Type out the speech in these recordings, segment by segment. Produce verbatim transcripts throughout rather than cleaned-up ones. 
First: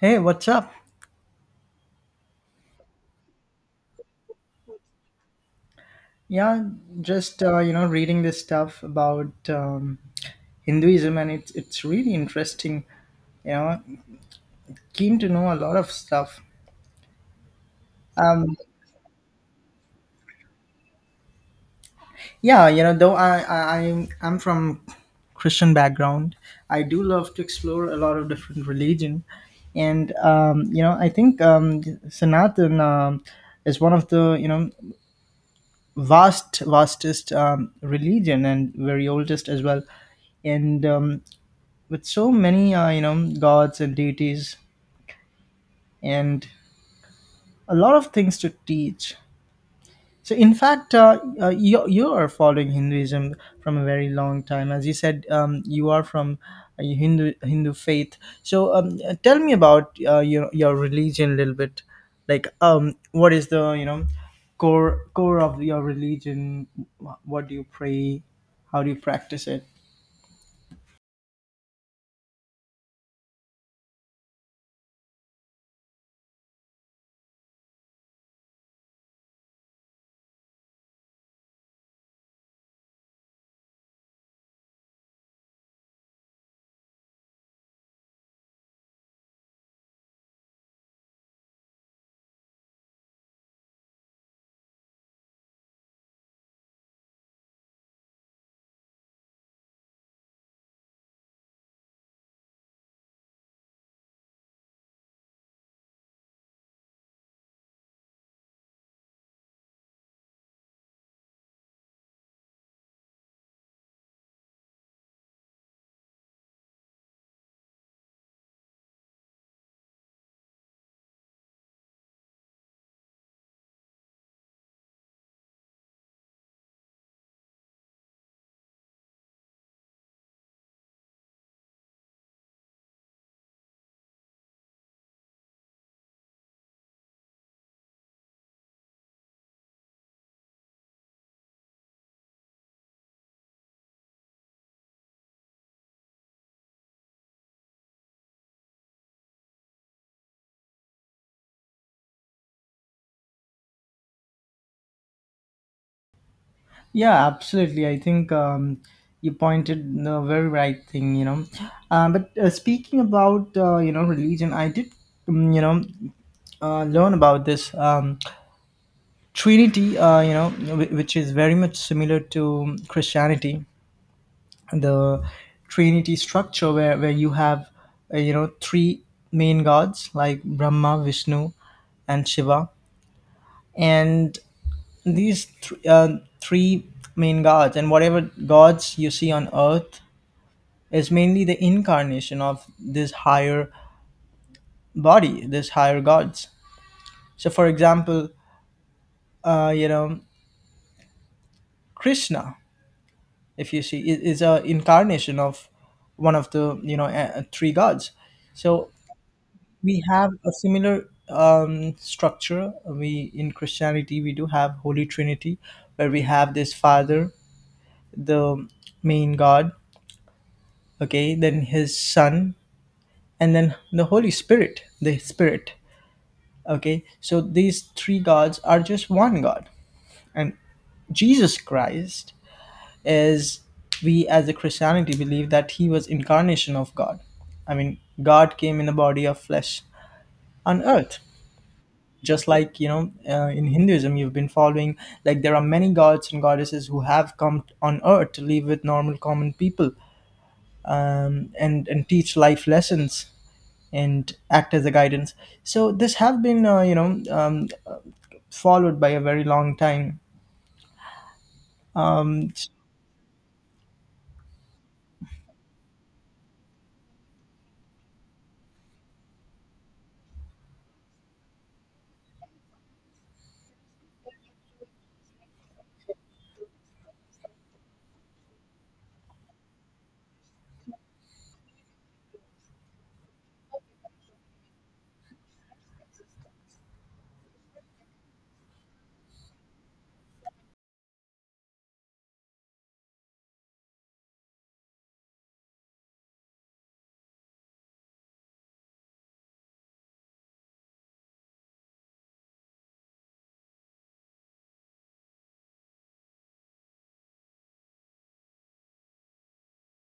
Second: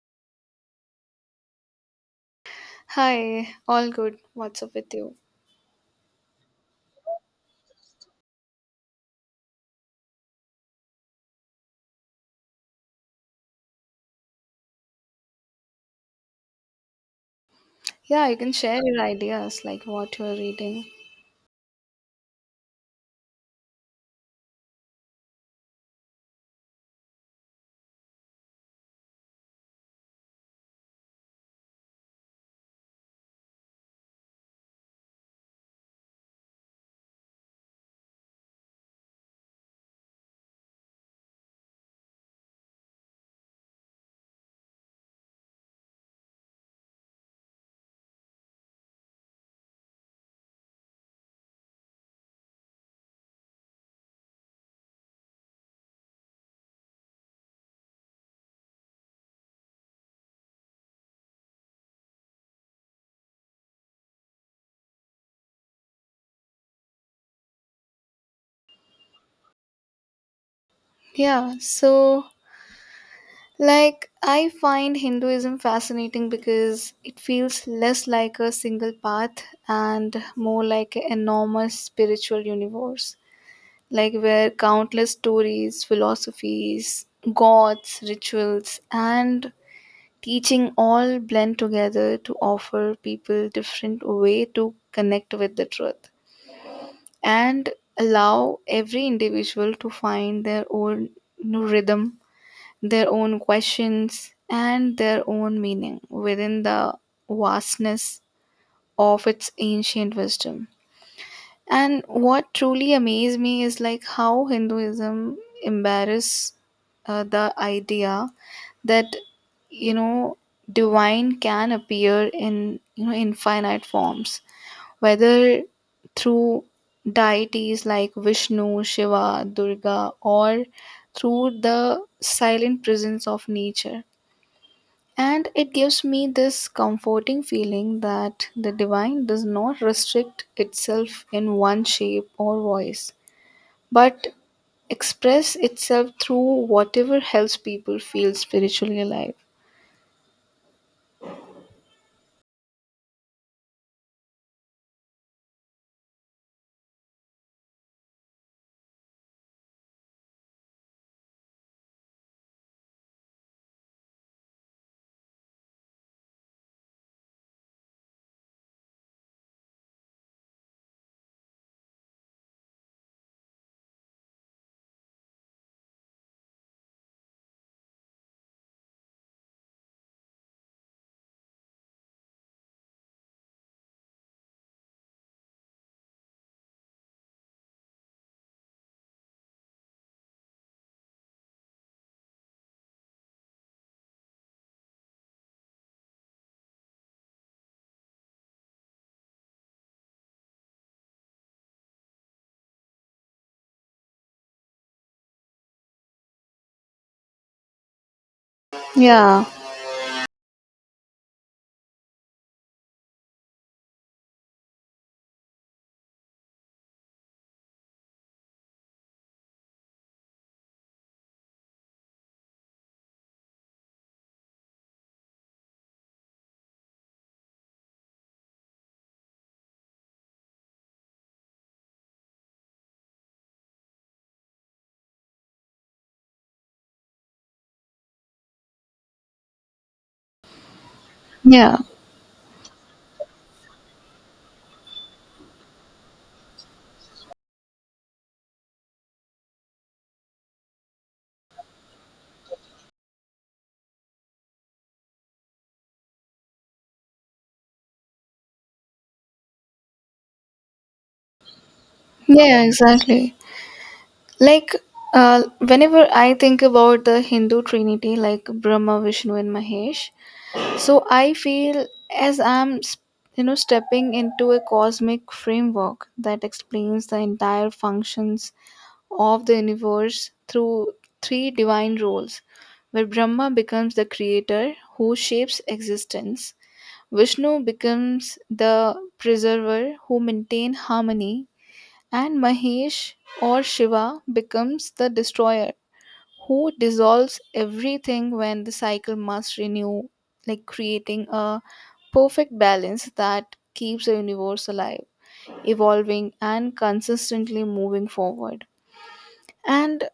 Hey, what's up? Hi, all good. What's up with you? Yeah, just uh, you know, reading this stuff about um, Hinduism, and it's it's really interesting. You know, Keen to know a lot of stuff. Yeah, you can Um, share your ideas, like what you're reading. yeah, you know, though I I I'm I'm from Christian background. I do love to explore a lot of different religion, and um, you know, I think um, Sanatan um, is one of the you know vast vastest um, religion, and very oldest as well, and um, with so many uh, you know gods and deities, and a lot of things to teach. So in fact, uh, uh, you, you are following Hinduism from a very long time, as you said. Um, you are from a hindu hindu faith. So um, uh, tell me about uh, your, your religion a little bit. Like, um, what is the you know core core of your religion? Wh- what do you pray? How do you practice it? Yeah, so like I find Hinduism fascinating because it feels less like a single path and more like an enormous spiritual universe, like where countless stories, philosophies, gods, rituals, and teaching all blend together to offer people different way to connect with the truth and allow every individual to find their own rhythm, their own questions, and their own meaning within the vastness of its ancient wisdom. And what truly amazed me is like how Hinduism embarrass uh, the idea that you know divine can appear in you know infinite forms whether through deities like Vishnu, Shiva, Durga, or through the silent presence of nature. And it gives me this comforting feeling that the divine does not restrict itself in one shape or voice, but express itself through whatever helps people feel spiritually alive. Yeah, absolutely. I think um, you pointed the very right thing, you know. Uh, but uh, speaking about, uh, you know, religion, I did, um, you know, uh, learn about this um, Trinity, uh, you know, whi- which is very much similar to Christianity, the Trinity structure where, where you have, uh, you know, three main gods like Brahma, Vishnu, and Shiva. And These th- uh, three main gods, and whatever gods you see on earth, is mainly the incarnation of this higher body, this higher gods. So, for example, uh, you know, Krishna, if you see, is, is a incarnation of one of the you know uh, three gods. So Yeah, we have a similar um, structure. We in Christianity, we do have Holy Trinity, where we have this Father, the main God. Okay, then his son, and then the holy spirit the spirit Okay, so these three gods are just one God. And Jesus Christ is, we as a Christianity believe that he was incarnation of God. I mean, God came in a body of flesh on earth, yeah. just like you know uh, in Hinduism you've been following, like there are many gods and goddesses who have come on earth to live with normal common people, um, and and teach life lessons and act as a guidance. So this have been, uh, you know, um, followed by a very long time. Um, Yeah, exactly. Like, uh, whenever I think about the Hindu trinity, like Brahma, Vishnu, and Mahesh, so I feel as I'm, s- you know, stepping into a cosmic framework that explains the entire functions of the universe through three divine roles, where Brahma becomes the creator who shapes existence, Vishnu becomes the preserver who maintains harmony, and Mahesh or Shiva becomes the destroyer who dissolves everything when the cycle must renew, like creating a perfect balance that keeps the universe alive, evolving, and consistently moving forward. And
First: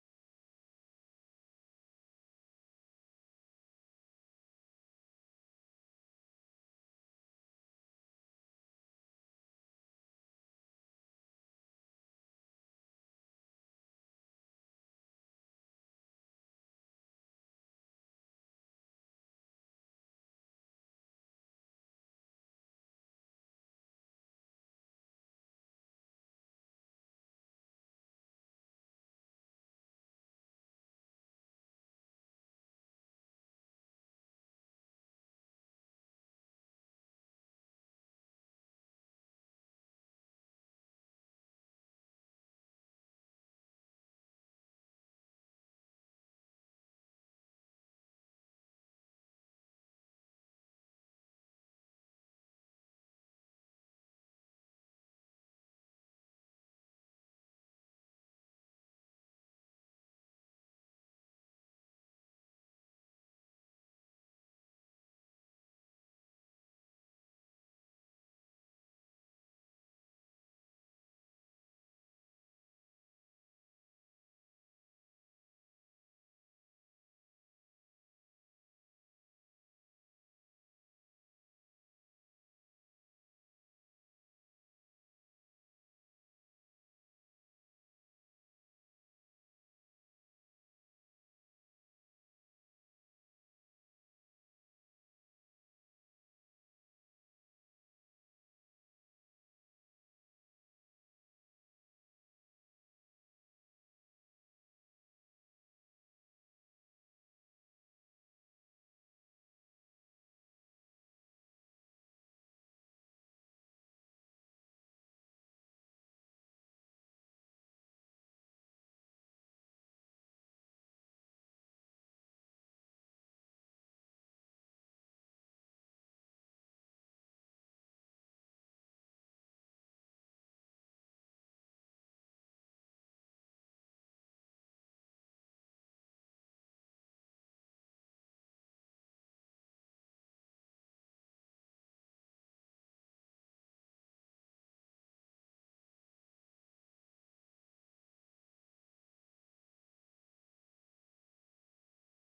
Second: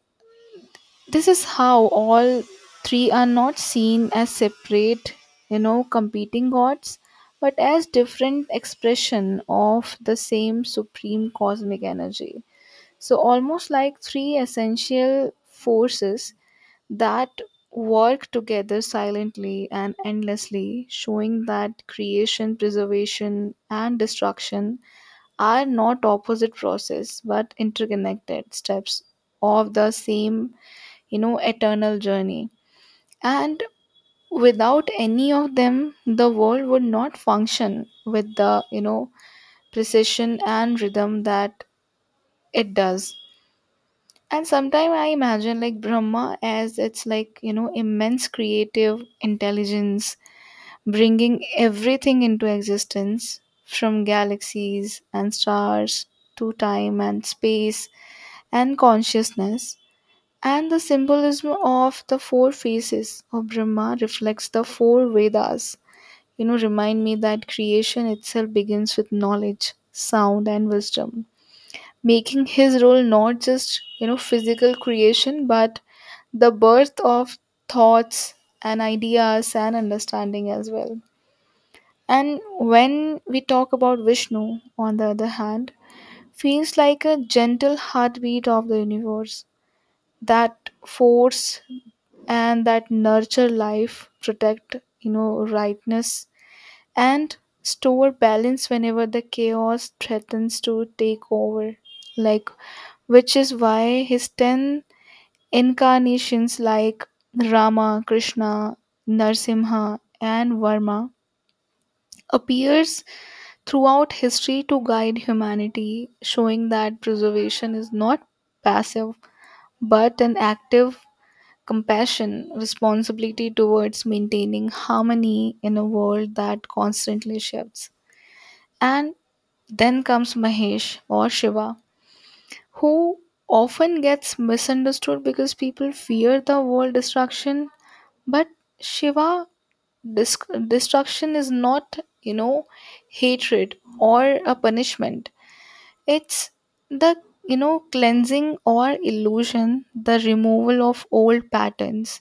this is how all three are not seen as separate, you know, competing gods, but as different expression of the same supreme cosmic energy. So, almost like three essential forces that work together silently and endlessly, showing that creation, preservation, and destruction are not opposite process but interconnected steps of the same, you know, eternal journey. And without any of them, the world would not function with the, you know, precision and rhythm that it does. And sometimes I imagine like Brahma as it's like, you know, immense creative intelligence bringing everything into existence from galaxies and stars to time and space and consciousness. And the symbolism of the four faces of Brahma reflects the four Vedas. You know, remind me that creation itself begins with knowledge, sound, and wisdom, making his role not just you know physical creation but the birth of thoughts and ideas and understanding as well. And when we talk about Vishnu, on the other hand, feels like a gentle heartbeat of the universe that force and that nurture life, protect you know rightness and store balance whenever the chaos threatens to take over, like which is why his ten incarnations like Rama, Krishna, Narsimha, and Varma appears throughout history to guide humanity, showing that preservation is not passive but an active compassion responsibility towards maintaining harmony in a world that constantly shifts. And then comes Mahesh or Shiva, who often gets misunderstood because people fear the word destruction, but Shiva, dis- destruction is not you know hatred or a punishment. It's the you know cleansing or illusion, the removal of old patterns,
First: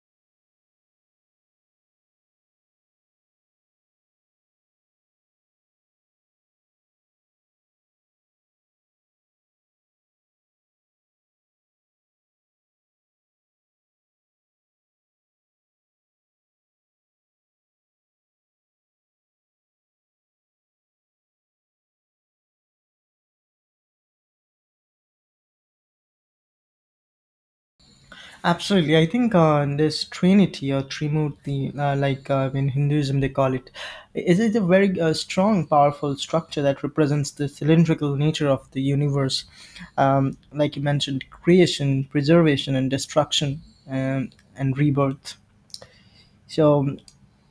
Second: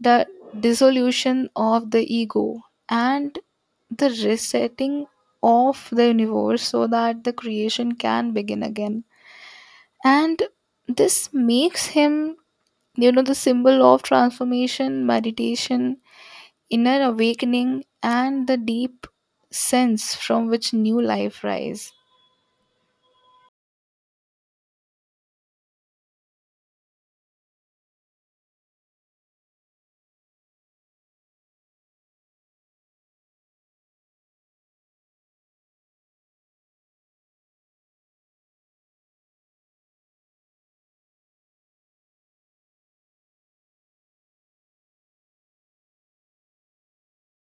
the dissolution of the ego, and the resetting of the universe so that the creation can begin again. And this makes him you know the symbol of transformation, meditation, inner awakening, and the deep sense from which new life rise. Absolutely, I think uh, this Trinity or Trimurti, uh, like uh, in Hinduism they call it, is is a very uh, strong, powerful structure that represents the cylindrical nature of the universe. Um, like you mentioned, creation, preservation, and destruction, um, and rebirth. So,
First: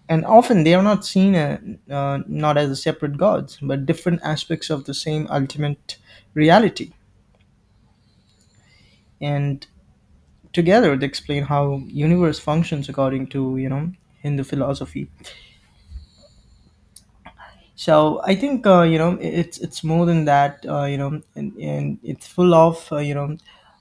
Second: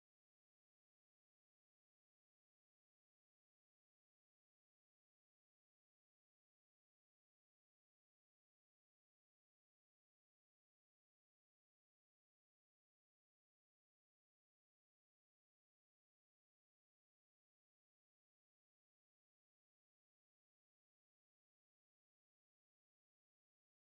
and often they are not seen, uh, uh, not as separate gods, but different aspects of the same ultimate reality. And together they explain how universe functions according to you know Hindu philosophy. So I think, uh, you know it's it's more than that. Uh, you know, and, and it's full of uh, you know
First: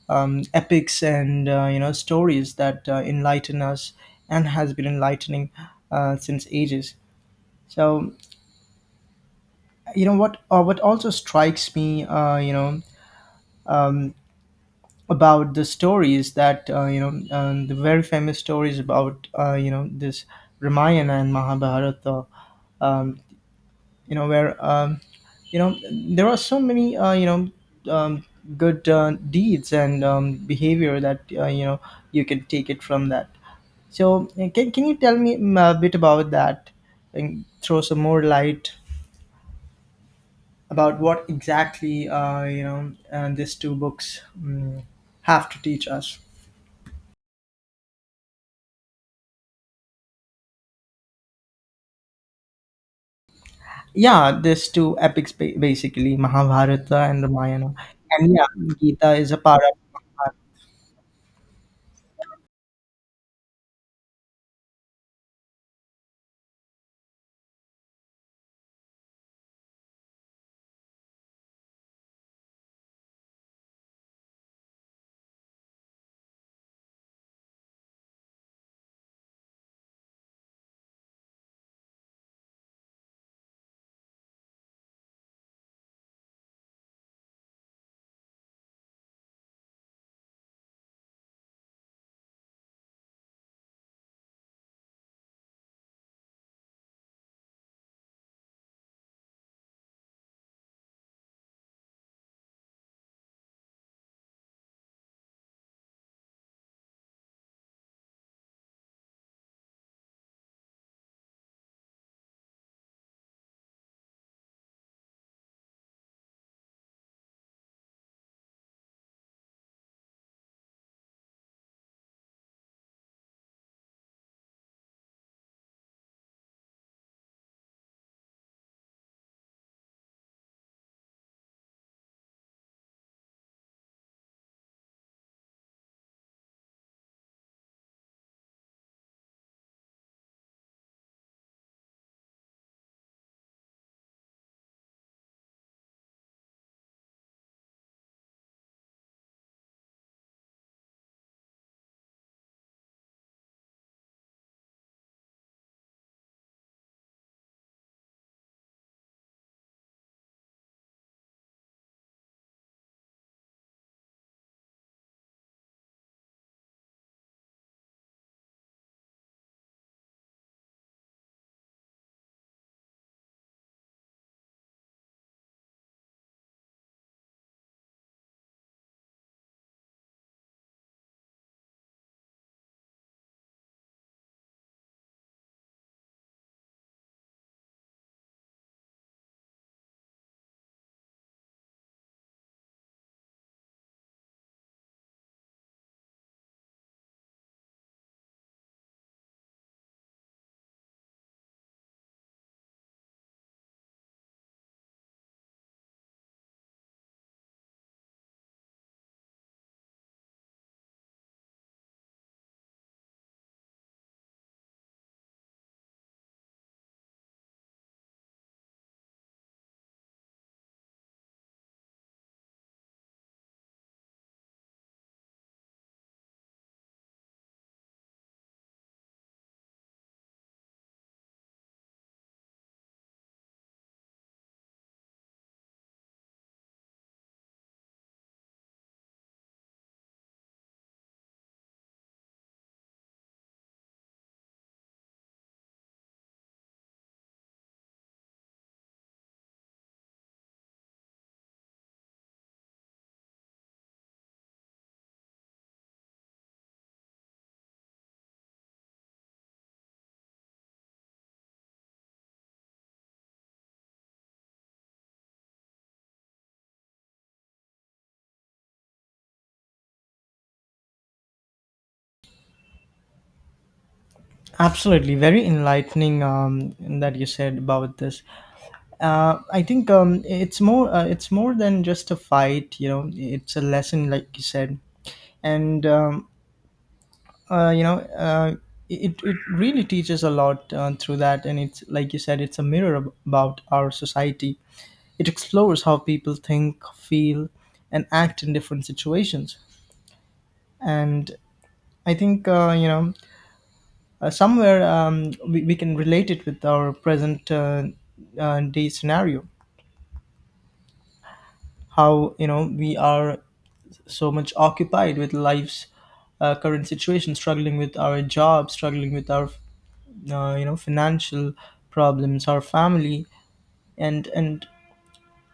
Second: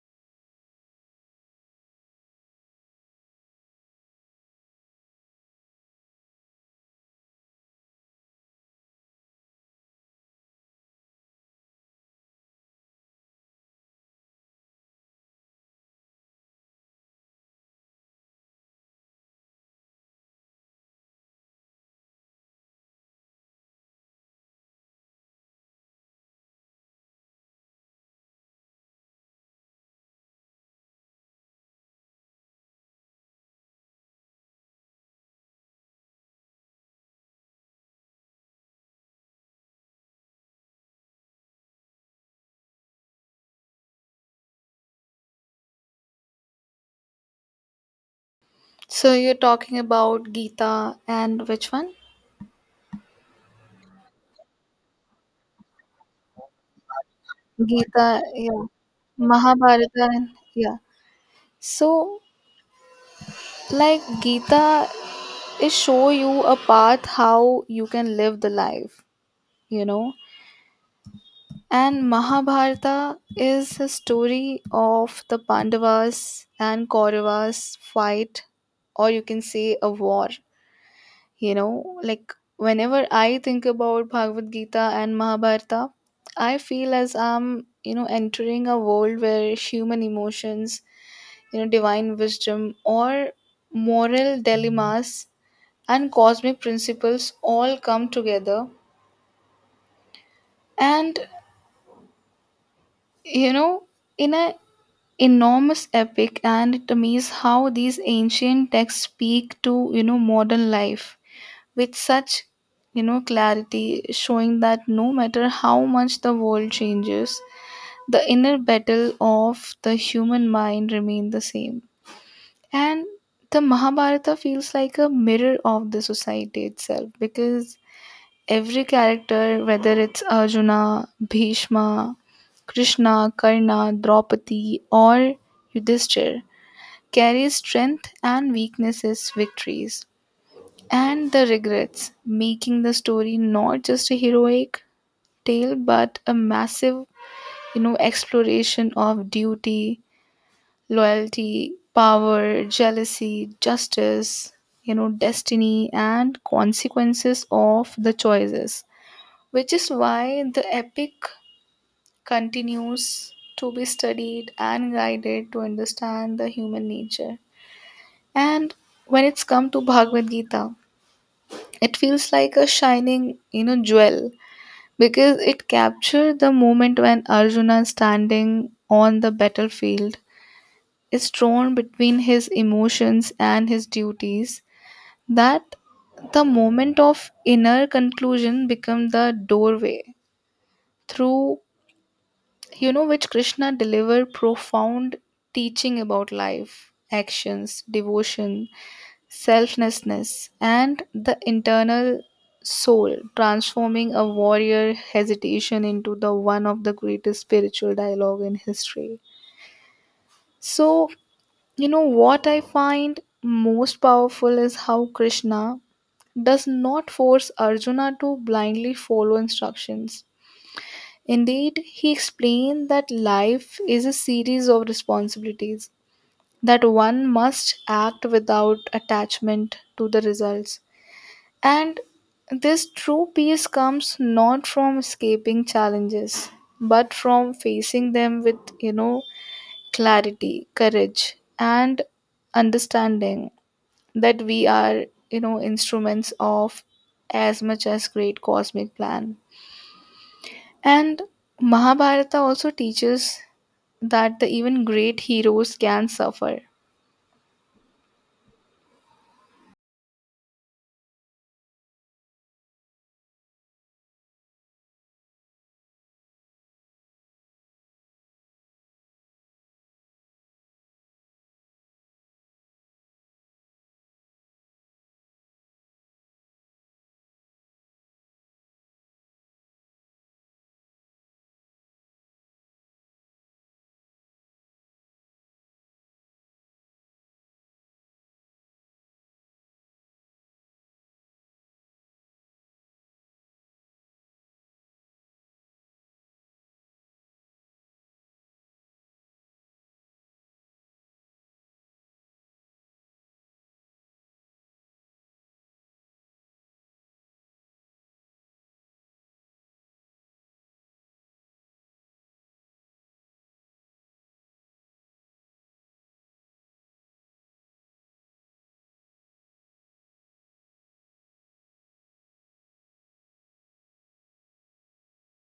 um, epics and uh, you know stories that uh, enlighten us, and has been enlightening uh, since ages. So, you know what uh, what also strikes me, uh, you know um, about the stories, that uh, you know um, the very famous stories about uh, you know this Ramayana and Mahabharata, um, you know where um, you know there are so many uh, you know um, good uh, deeds and um, behavior that uh, you know you can take it from that. So uh, can, can you tell me mm, a bit about that, and throw some more light about what exactly uh, you know uh, these two books um, have to teach us. So you're talking about Gita and which one? Yeah, these two epics ba- basically, Mahabharata and Ramayana. Gita, And yeah, yeah. Gita is a part of. Mahabharata, and yeah. So like Gita is show you a path how you can live the life you know And Mahabharata is a story of the Pandavas and Kauravas fight, or you can say a war. You know, like whenever I think about Bhagavad Gita and Mahabharata, I feel as I'm, you know, entering a world where human emotions, you know, divine wisdom, or moral dilemmas and cosmic principles all come together. And, you know, in a enormous epic, and it amazes how these ancient texts speak to you know modern life with such you know clarity, showing that no matter how much the world changes, the inner battle of the human mind remain the same. And the Mahabharata feels like a mirror of the society itself because every character, whether it's Arjuna, Bhishma, Krishna, Karna, Draupadi, or Yudhishthir, carries strength and weaknesses, victories, and the regrets, making the story not just a heroic tale but a massive, you know, exploration of duty, loyalty, power, jealousy, justice, you know, destiny, and consequences of the choices, which is why the epic continues to be studied and guided to understand the human nature. And when it's come to Bhagavad Gita, it feels like a shining, you know, jewel because it captured the moment when Arjuna standing on the battlefield is torn between his emotions and his duties. That the moment of inner conclusion become the doorway through you know which Krishna delivered profound teaching about life, actions, devotion, selflessness, and the internal soul, transforming a warrior hesitation into the one of the greatest spiritual dialogue in history. So, you know what I find most powerful is how Krishna does not force Arjuna to blindly follow instructions. Indeed, he explained that life is a series of responsibilities, that one must act without attachment to the results. And this true peace comes not from escaping challenges, but from facing them with, you know, clarity, courage, and understanding that we are, you know, instruments of as much as great cosmic plan. And Mahabharata also teaches that the even great heroes can suffer. Absolutely, very enlightening um, that you said about this. Uh, I think um, it's more uh, it's more than just a fight. You know, it's a lesson, like you said, and um, uh, you know uh, it, it really teaches a lot uh, through that, and it's like you said, it's a mirror ab- about our society. It explores how people think, feel, and act in different situations. And I think, uh, you know uh, somewhere um, we, we can relate it with our present, uh, uh, day scenario, how you know we are so much occupied with life's uh, current situation, struggling with our job, struggling with our uh, you know financial problems or family. And and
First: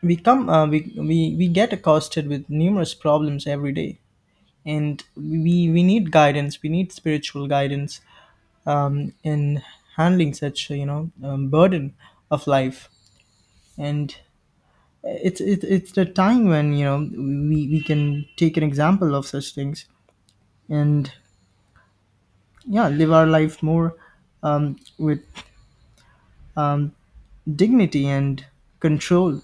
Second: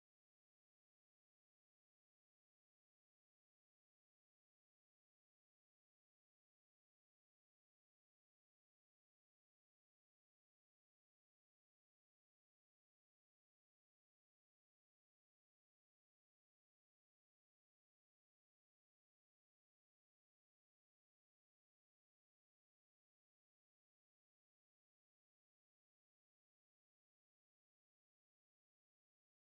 we come uh, we, we we get accosted with numerous problems every day. And we we need guidance, we need spiritual guidance, um, in handling such you know um, burden of life. And it's it's it's the time when you know we we can take an example of such things, and yeah, live our life more um, with um, dignity and control.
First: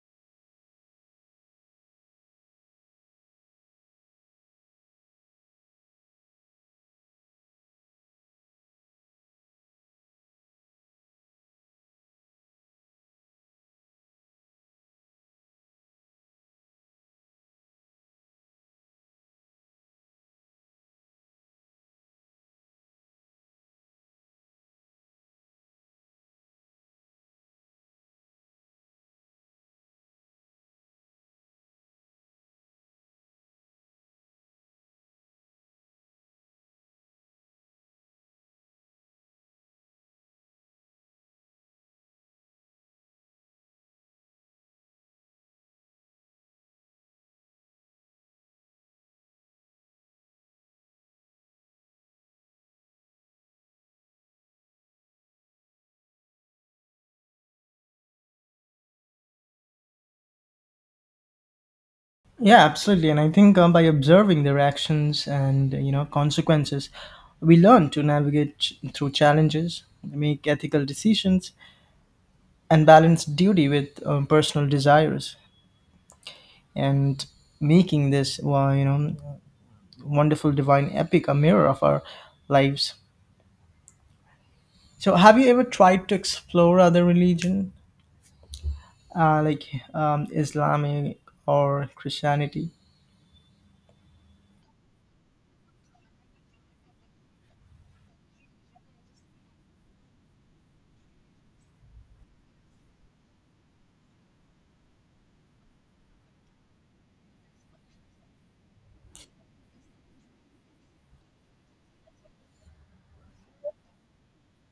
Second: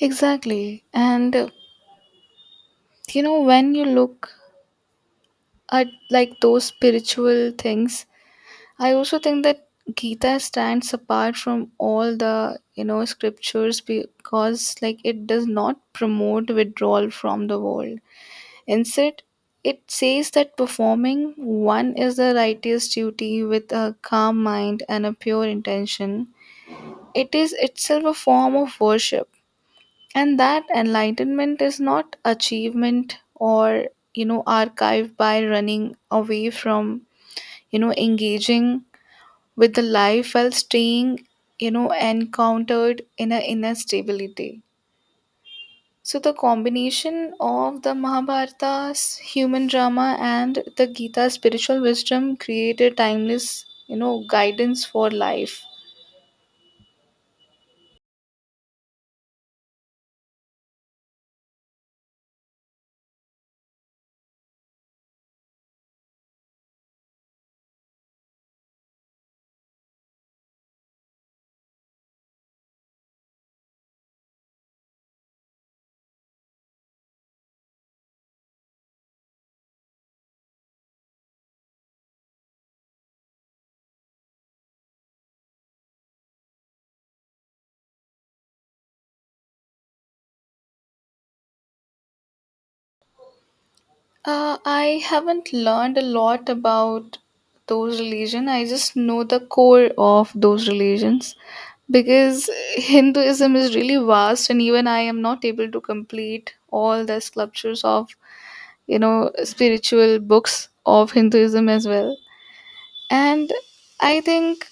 Exactly. And uh, you know, when you look at like those spiritual things, I also think that Gita stands apart from all the you know scriptures because like it does not promote withdrawal from the world. Instead, it says that performing one is the righteous duty with a calm mind and a pure intention. It is itself a form of worship, and that enlightenment is not achievement or you know archived by running away from you know engaging with the life while staying, you know, encountered in an inner stability. So the combination of the Mahabharata's human drama and the Gita's spiritual wisdom created timeless, you know, guidance for life. Yeah, absolutely. And I think um, by observing their actions and uh, you know consequences, we learn to navigate ch- through challenges, make ethical decisions, and balance duty with um, personal desires. And making this, well, you know wonderful divine epic a mirror of our lives. So, have you ever tried to explore other religion, uh, like um, Islamic or Christianity? Uh, I haven't learned a lot about those religion. I just know the core of those religions because Hinduism is really vast, and even I am not able to complete all the sculptures of you know spiritual books of Hinduism as well. And I think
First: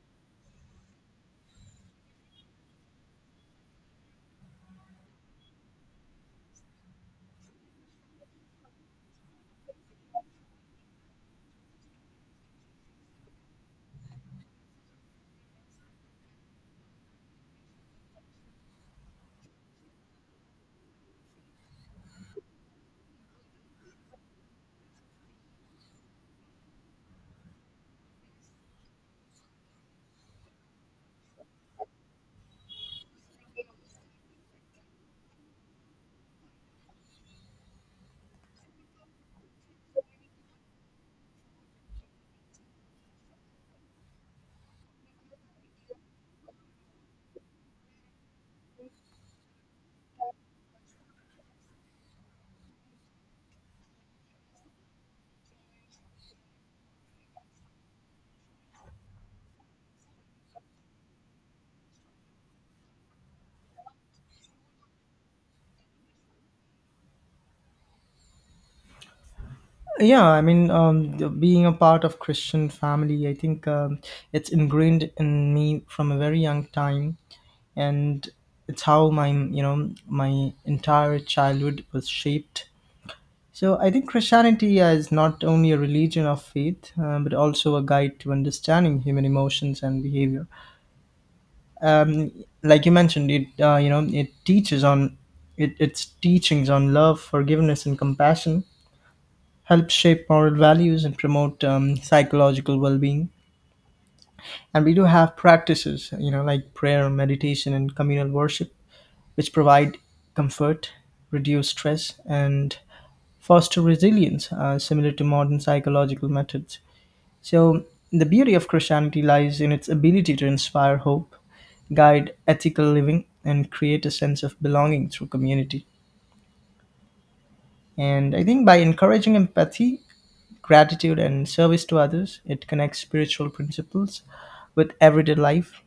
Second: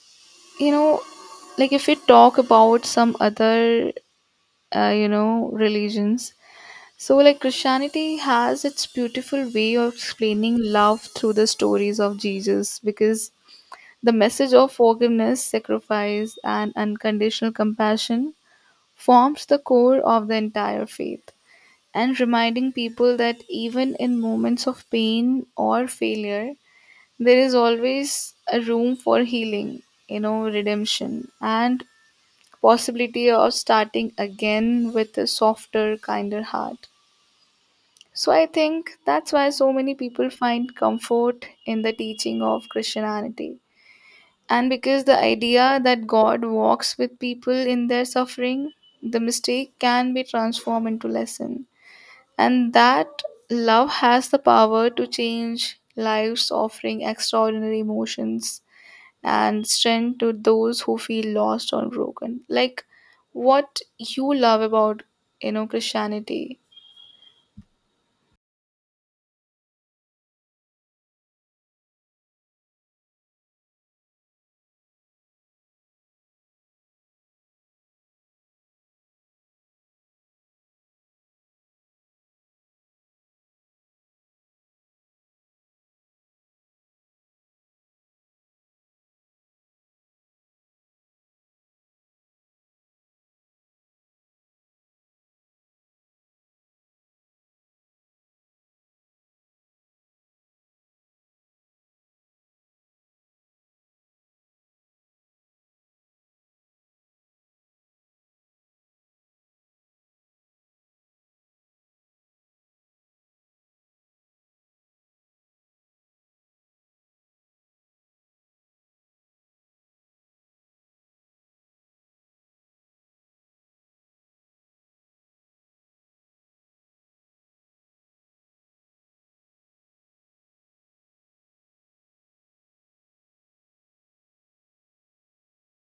you know like if we talk about some other uh, you know religions, so like Christianity has its beautiful way of explaining love through the stories of Jesus because the message of forgiveness, sacrifice, and unconditional compassion forms the core of the entire faith and reminding people that even in moments of pain or failure, there is always a room for healing, you know, redemption, and possibility of starting again with a softer, kinder heart. So I think that's why so many people find comfort in the teaching of Christianity. And because the idea that God walks with people in their suffering, the mistake can be transformed into lesson. And that love has the power to change lives, offering extraordinary emotions and strength to those who feel lost or broken. Like what you love about you know Christianity. Yeah, I mean, um, the- being a part of Christian family, I think um, it's ingrained in me from a very young time. And it's how my you know my entire childhood was shaped. So I think Christianity is not only a religion of faith, uh, but also a guide to understanding human emotions and behavior. um, like you mentioned it, uh, you know it teaches on it, its teachings on love, forgiveness, and compassion help shape moral values and promote um, psychological well-being. And we do have practices, you know like prayer, meditation, and communal worship, which provide comfort, reduce stress, and foster resilience, uh, similar to modern psychological methods. So the beauty of Christianity lies in its ability to inspire hope, guide ethical living, and create a sense of belonging through community. And I think by encouraging empathy, gratitude, and service to others, it connects spiritual principles with everyday life,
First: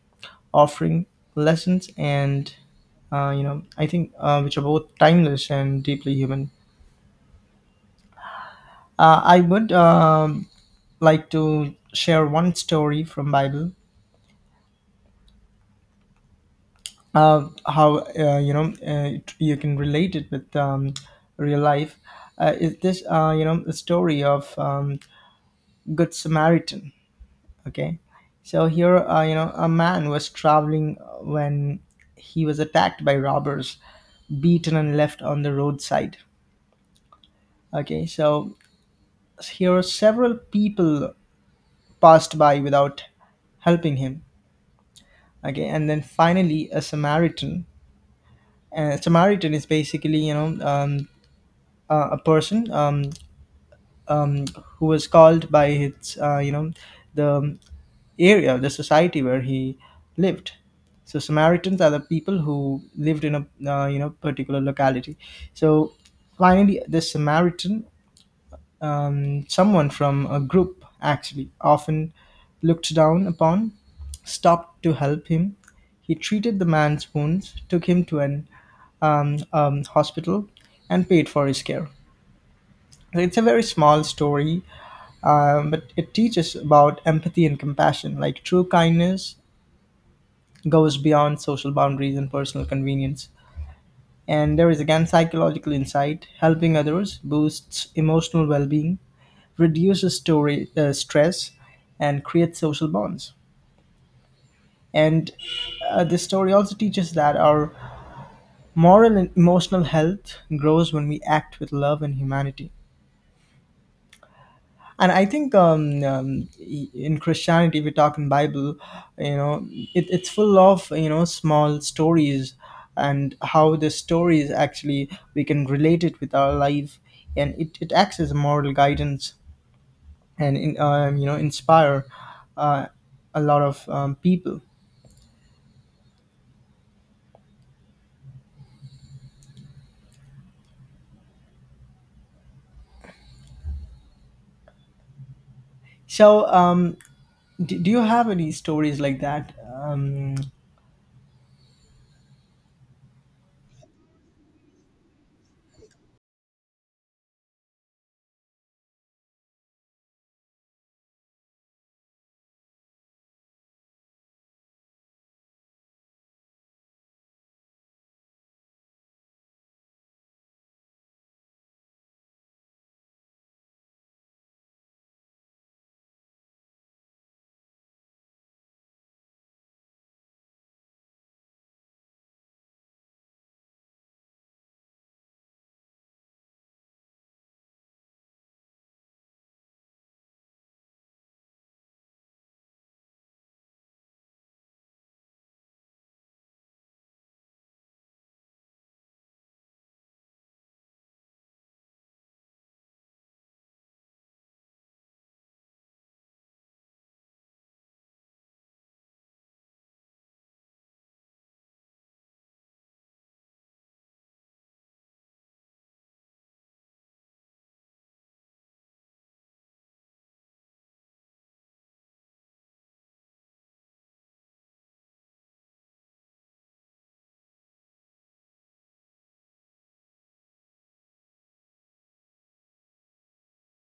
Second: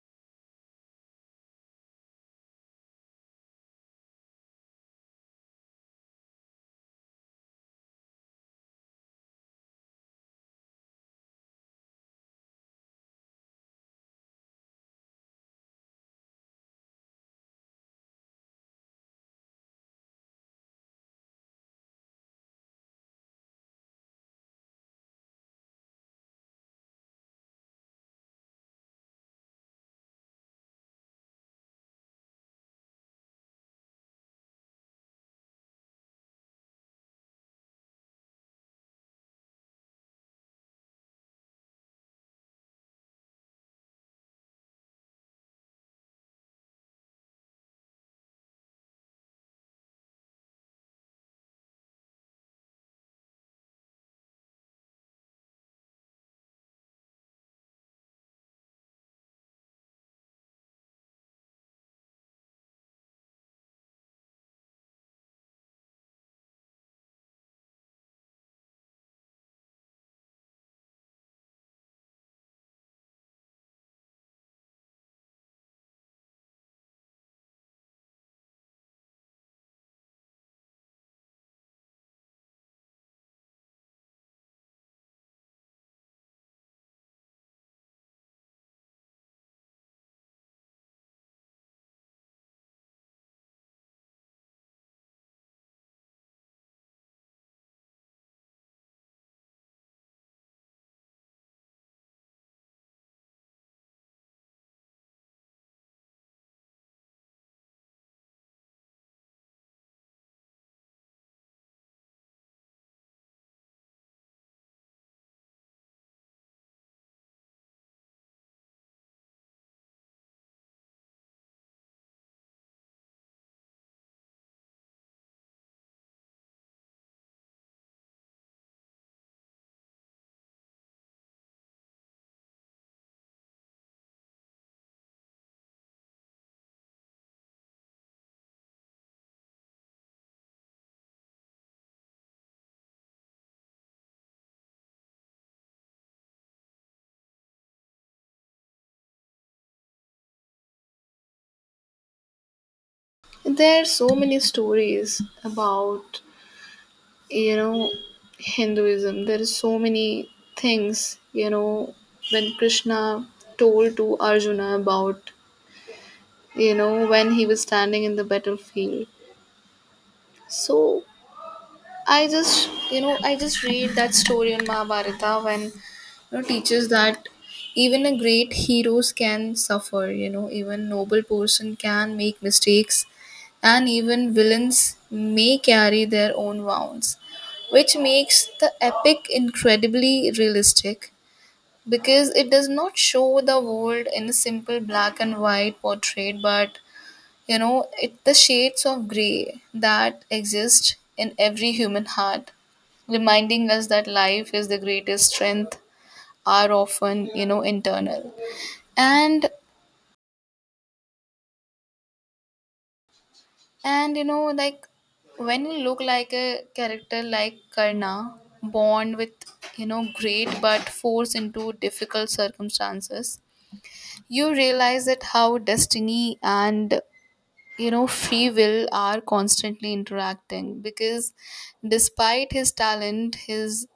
offering lessons and, uh, you know, I think, uh, which are both timeless and deeply human. Uh, I would um, like to share one story from Bible. Uh, how uh, you know uh, it- you can relate it with um, real life, uh, is this, uh, you know the story of um, Good Samaritan. Okay, so here, uh, you know a man was traveling when he was attacked by robbers, beaten, and left on the roadside. Okay, so here several people passed by without helping him. Okay, and then finally a Samaritan — and Samaritan is basically, you know um, a a person, um, um, who was called by his, uh, you know the area, the society where he lived. So Samaritans are the people who lived in a uh, you know particular locality. So finally, this Samaritan, um, someone from a group actually often looked down upon, stopped to help him. He treated the man's wounds, took him to an um, um, hospital, and paid for his care. It's a very small story, um, but it teaches about empathy and compassion. Like, true kindness goes beyond social boundaries and personal convenience. And there is again psychological insight. Helping others boosts emotional well being, reduces story, uh, stress, and creates social bonds. And uh, this story also teaches that our moral and emotional health grows when we act with love and humanity. And I think, um, um e, in Christianity we talk in Bible, you know it, it's full of you know small stories, and how the stories actually we can relate it with our life. And it, it acts as a moral guidance, and in, um, you know inspire uh, a lot of um, people. So um, do, do you have any stories like that? um, There are so many stories about you know Hinduism. There are so many things you know when Krishna told to Arjuna about you know when he was standing in the battlefield. So I just, you know, I just read that story in Mahabharata when, you know, teaches that even a great heroes can suffer, you know, even noble person can make mistakes and even villains may carry their own wounds, which makes the epic incredibly realistic because it does not show the world in a simple black and white portrait but you know, it the shades of grey that exist in every human heart, reminding us that life is the greatest strength are often, you know, internal. And and you know, like when you look like a character like Karna, born with, you know, great but forced into difficult circumstances, you realize that how destiny and you know free will are constantly interacting because despite his talent, his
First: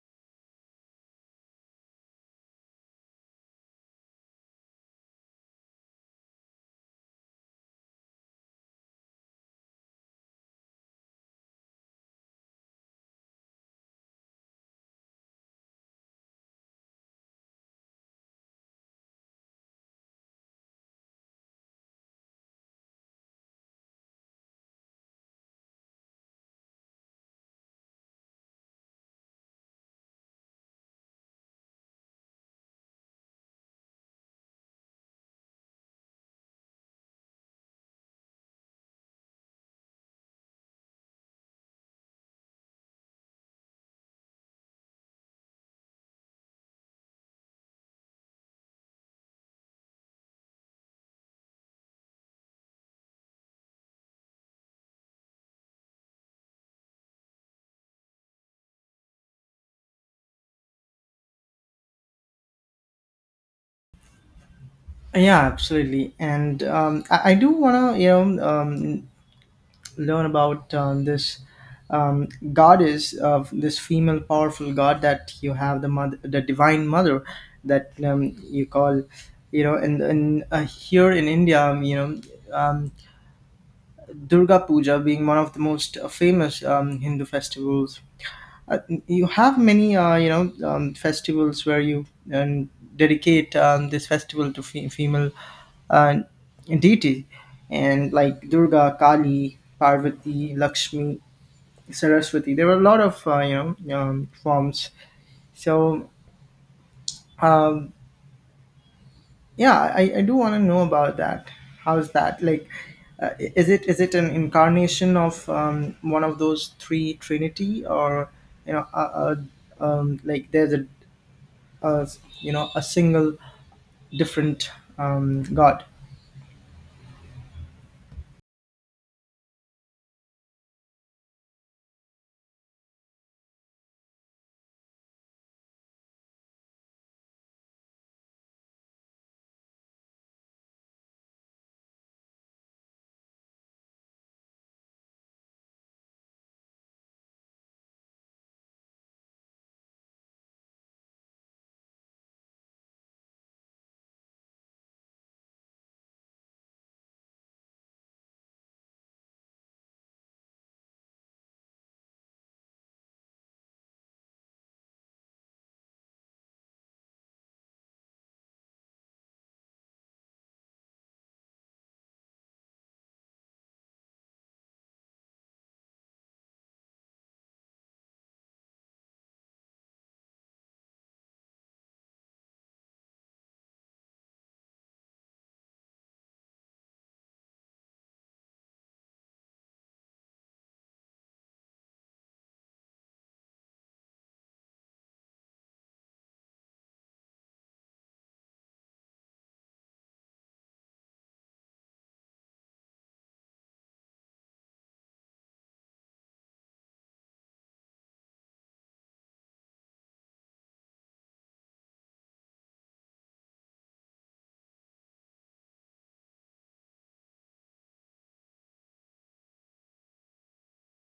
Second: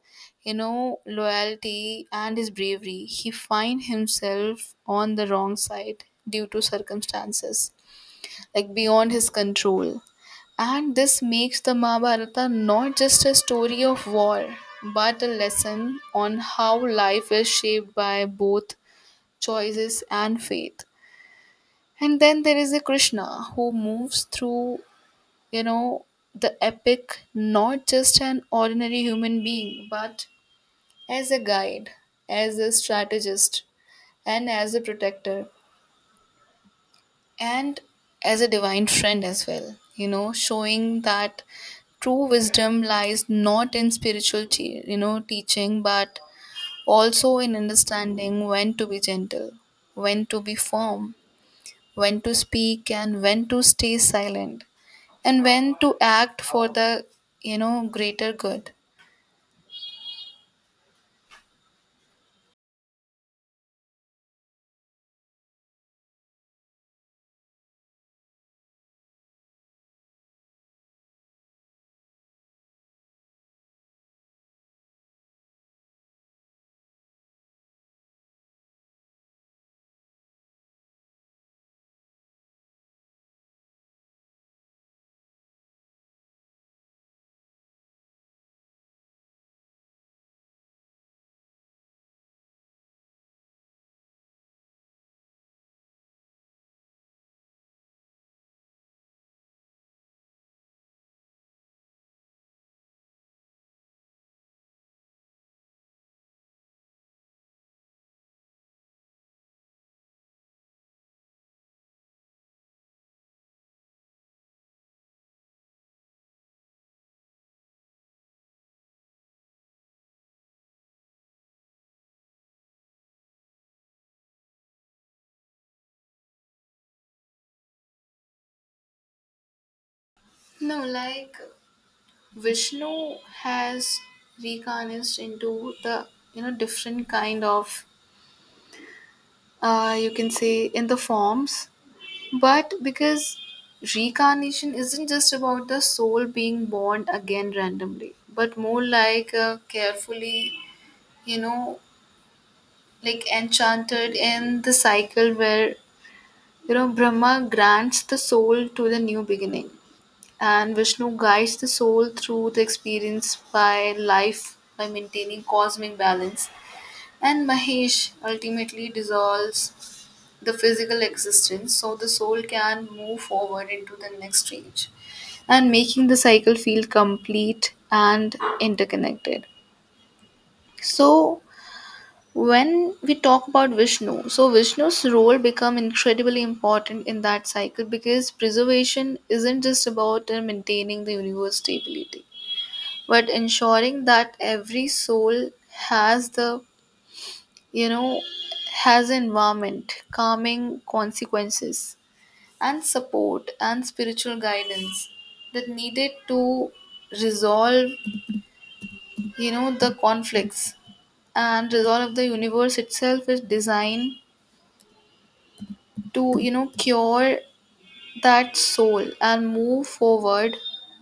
you know loyalty and his bravery, he find himself on the wrong side due to circumstances like beyond his control. And this makes the Mahabharata not just a story of war but a lesson on how life is shaped by both choices and faith. And then there is a Krishna who moves through, you know, the epic, not just an ordinary human being, but as a guide, as a strategist, and as a protector, and as a divine friend as well, you know, showing that true wisdom lies not in spiritual te- you know teaching but also in understanding when to be gentle, when to be firm, when to speak and when to stay silent, and when to act for the you know greater good. yeah, absolutely. And um, I, I do want to, you know um, learn about um, this um, goddess of this female powerful god that you have, the mother, the divine mother that um, you call you know and, and uh, here in India, um, you know um, Durga Puja being one of the most uh, famous um, Hindu festivals. uh, you have many uh, you know um, festivals where you um, dedicate um, this festival to fe- female uh, deity, and like Durga, Kali, Parvati, Lakshmi, Saraswati. There were a lot of uh, you know um, forms. So um, yeah, I, I do want to know about that. How's that like? Uh, is it is it an incarnation of um, one of those three Trinity, or you know, uh, uh, um, like there's a, a you know a single different um, God? No, like Vishnu has reincarnated into the you know different kind of, uh you can say, in the forms. But because reincarnation isn't just about the soul being born again randomly, but more like uh, carefully, you know like enchanted in the cycle where You know, Brahma grants the soul to the new beginning, and Vishnu guides the soul through the experience by life by maintaining cosmic balance. And Mahesh ultimately dissolves the physical existence so the soul can move forward into the next stage, and making the cycle feel complete and interconnected. So, when we talk about Vishnu, so Vishnu's role become incredibly important in that cycle because preservation isn't just about uh, maintaining the universe stability, but ensuring that every soul has the you know has an environment, calming consequences, and support and spiritual guidance that needed to resolve you know the conflicts, and resolve the universe itself is design to you know cure that soul and move forward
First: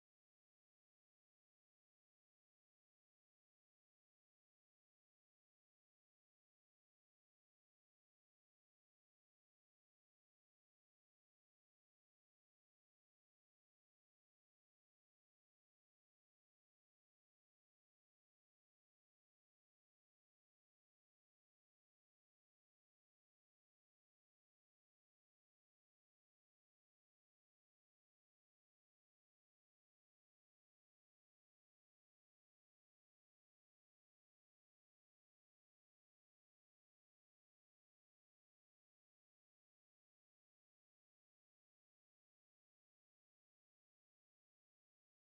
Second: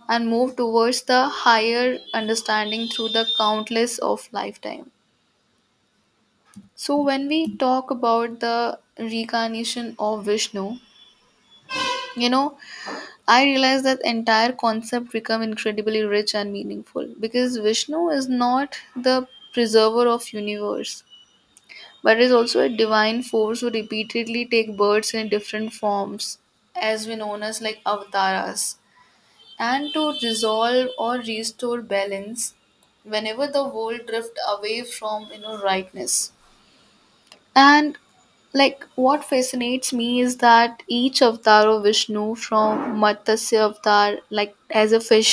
and move towards the higher understanding through the countless of lifetime. So when we talk about the reincarnation of Vishnu, you know I realize that entire concept become incredibly rich and meaningful because Vishnu is not the preserver of universe but is also a divine force who repeatedly take births in different forms as we known as like avataras, and to resolve or restore balance whenever the world drift away from you know rightness. And like what fascinates me is that each avatar of Vishnu, from Matsya avatar like as a fish,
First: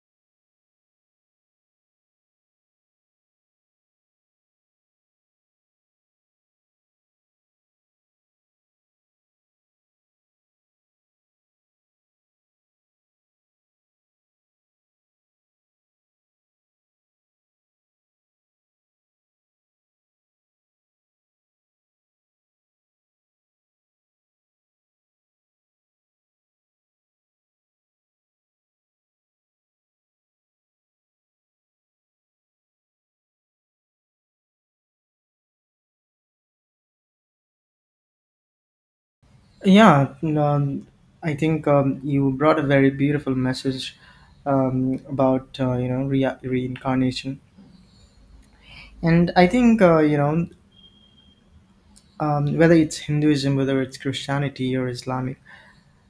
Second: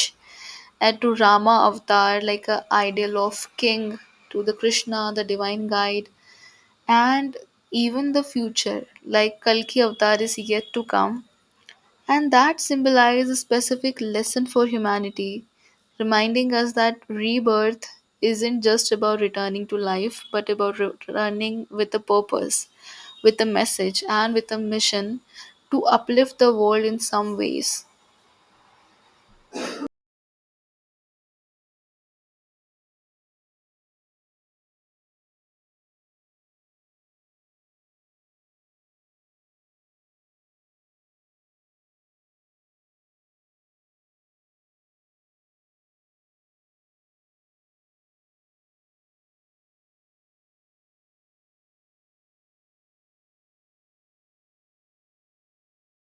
and to Rama avatar like a ideal of king, to the Krishna the divine guide, and even the future like Kalki avatar is yet to come, and that symbolizes a specific lesson for humanity, reminding us that rebirth isn't just about returning to life, but about returning with a purpose, with a message, and with a mission to uplift the world in some ways. Yeah, um, I think um, you brought a very beautiful message um, about uh, you know re- reincarnation And I think, uh, you know, um, whether it's Hinduism, whether it's Christianity or Islamic,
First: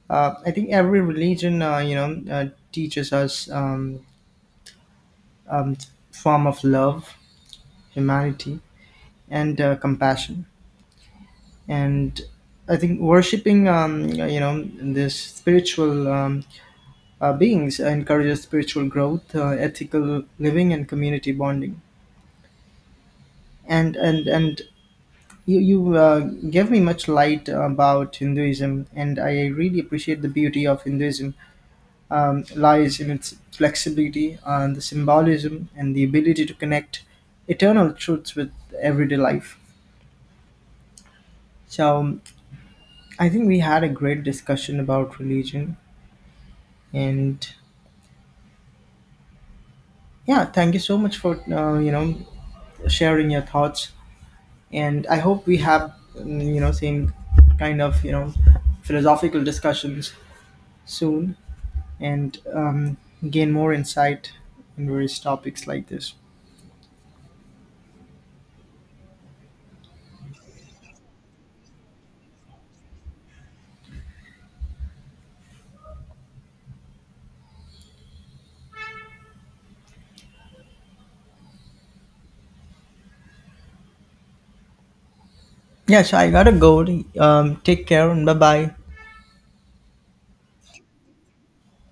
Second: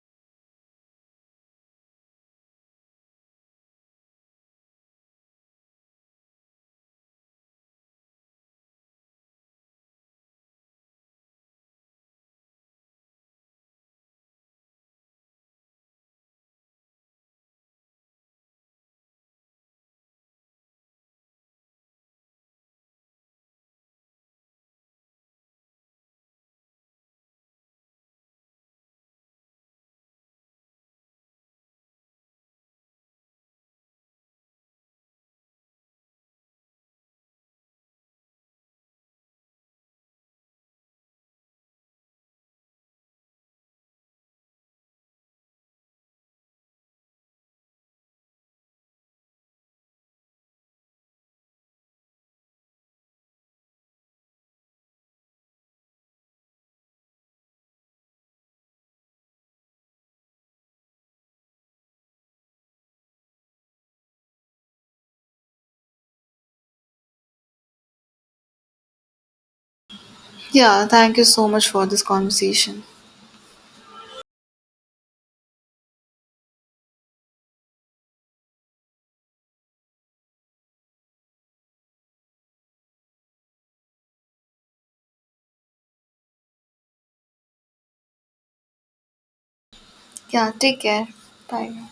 uh, I think every religion, uh, you know, uh, teaches us um, um, form of love, humanity, and uh, compassion. And I think worshiping, um, you know, this spiritual um, uh, beings encourages spiritual growth, uh, ethical living, and community bonding. And and and You, you uh, gave me much light about Hinduism, and I really appreciate the beauty of Hinduism um, lies in its flexibility and the symbolism and the ability to connect eternal truths with everyday life. So um, I think we had a great discussion about religion, and yeah, thank you so much for uh, you know sharing your thoughts. And I hope we have, mm, you know same kind of you know philosophical discussions soon. And um, gain more insight in various topics like this. Yeah, thank you so much for this conversation. Yeah, so I gotta go. Um, take care and bye bye. Yeah, take care. Bye.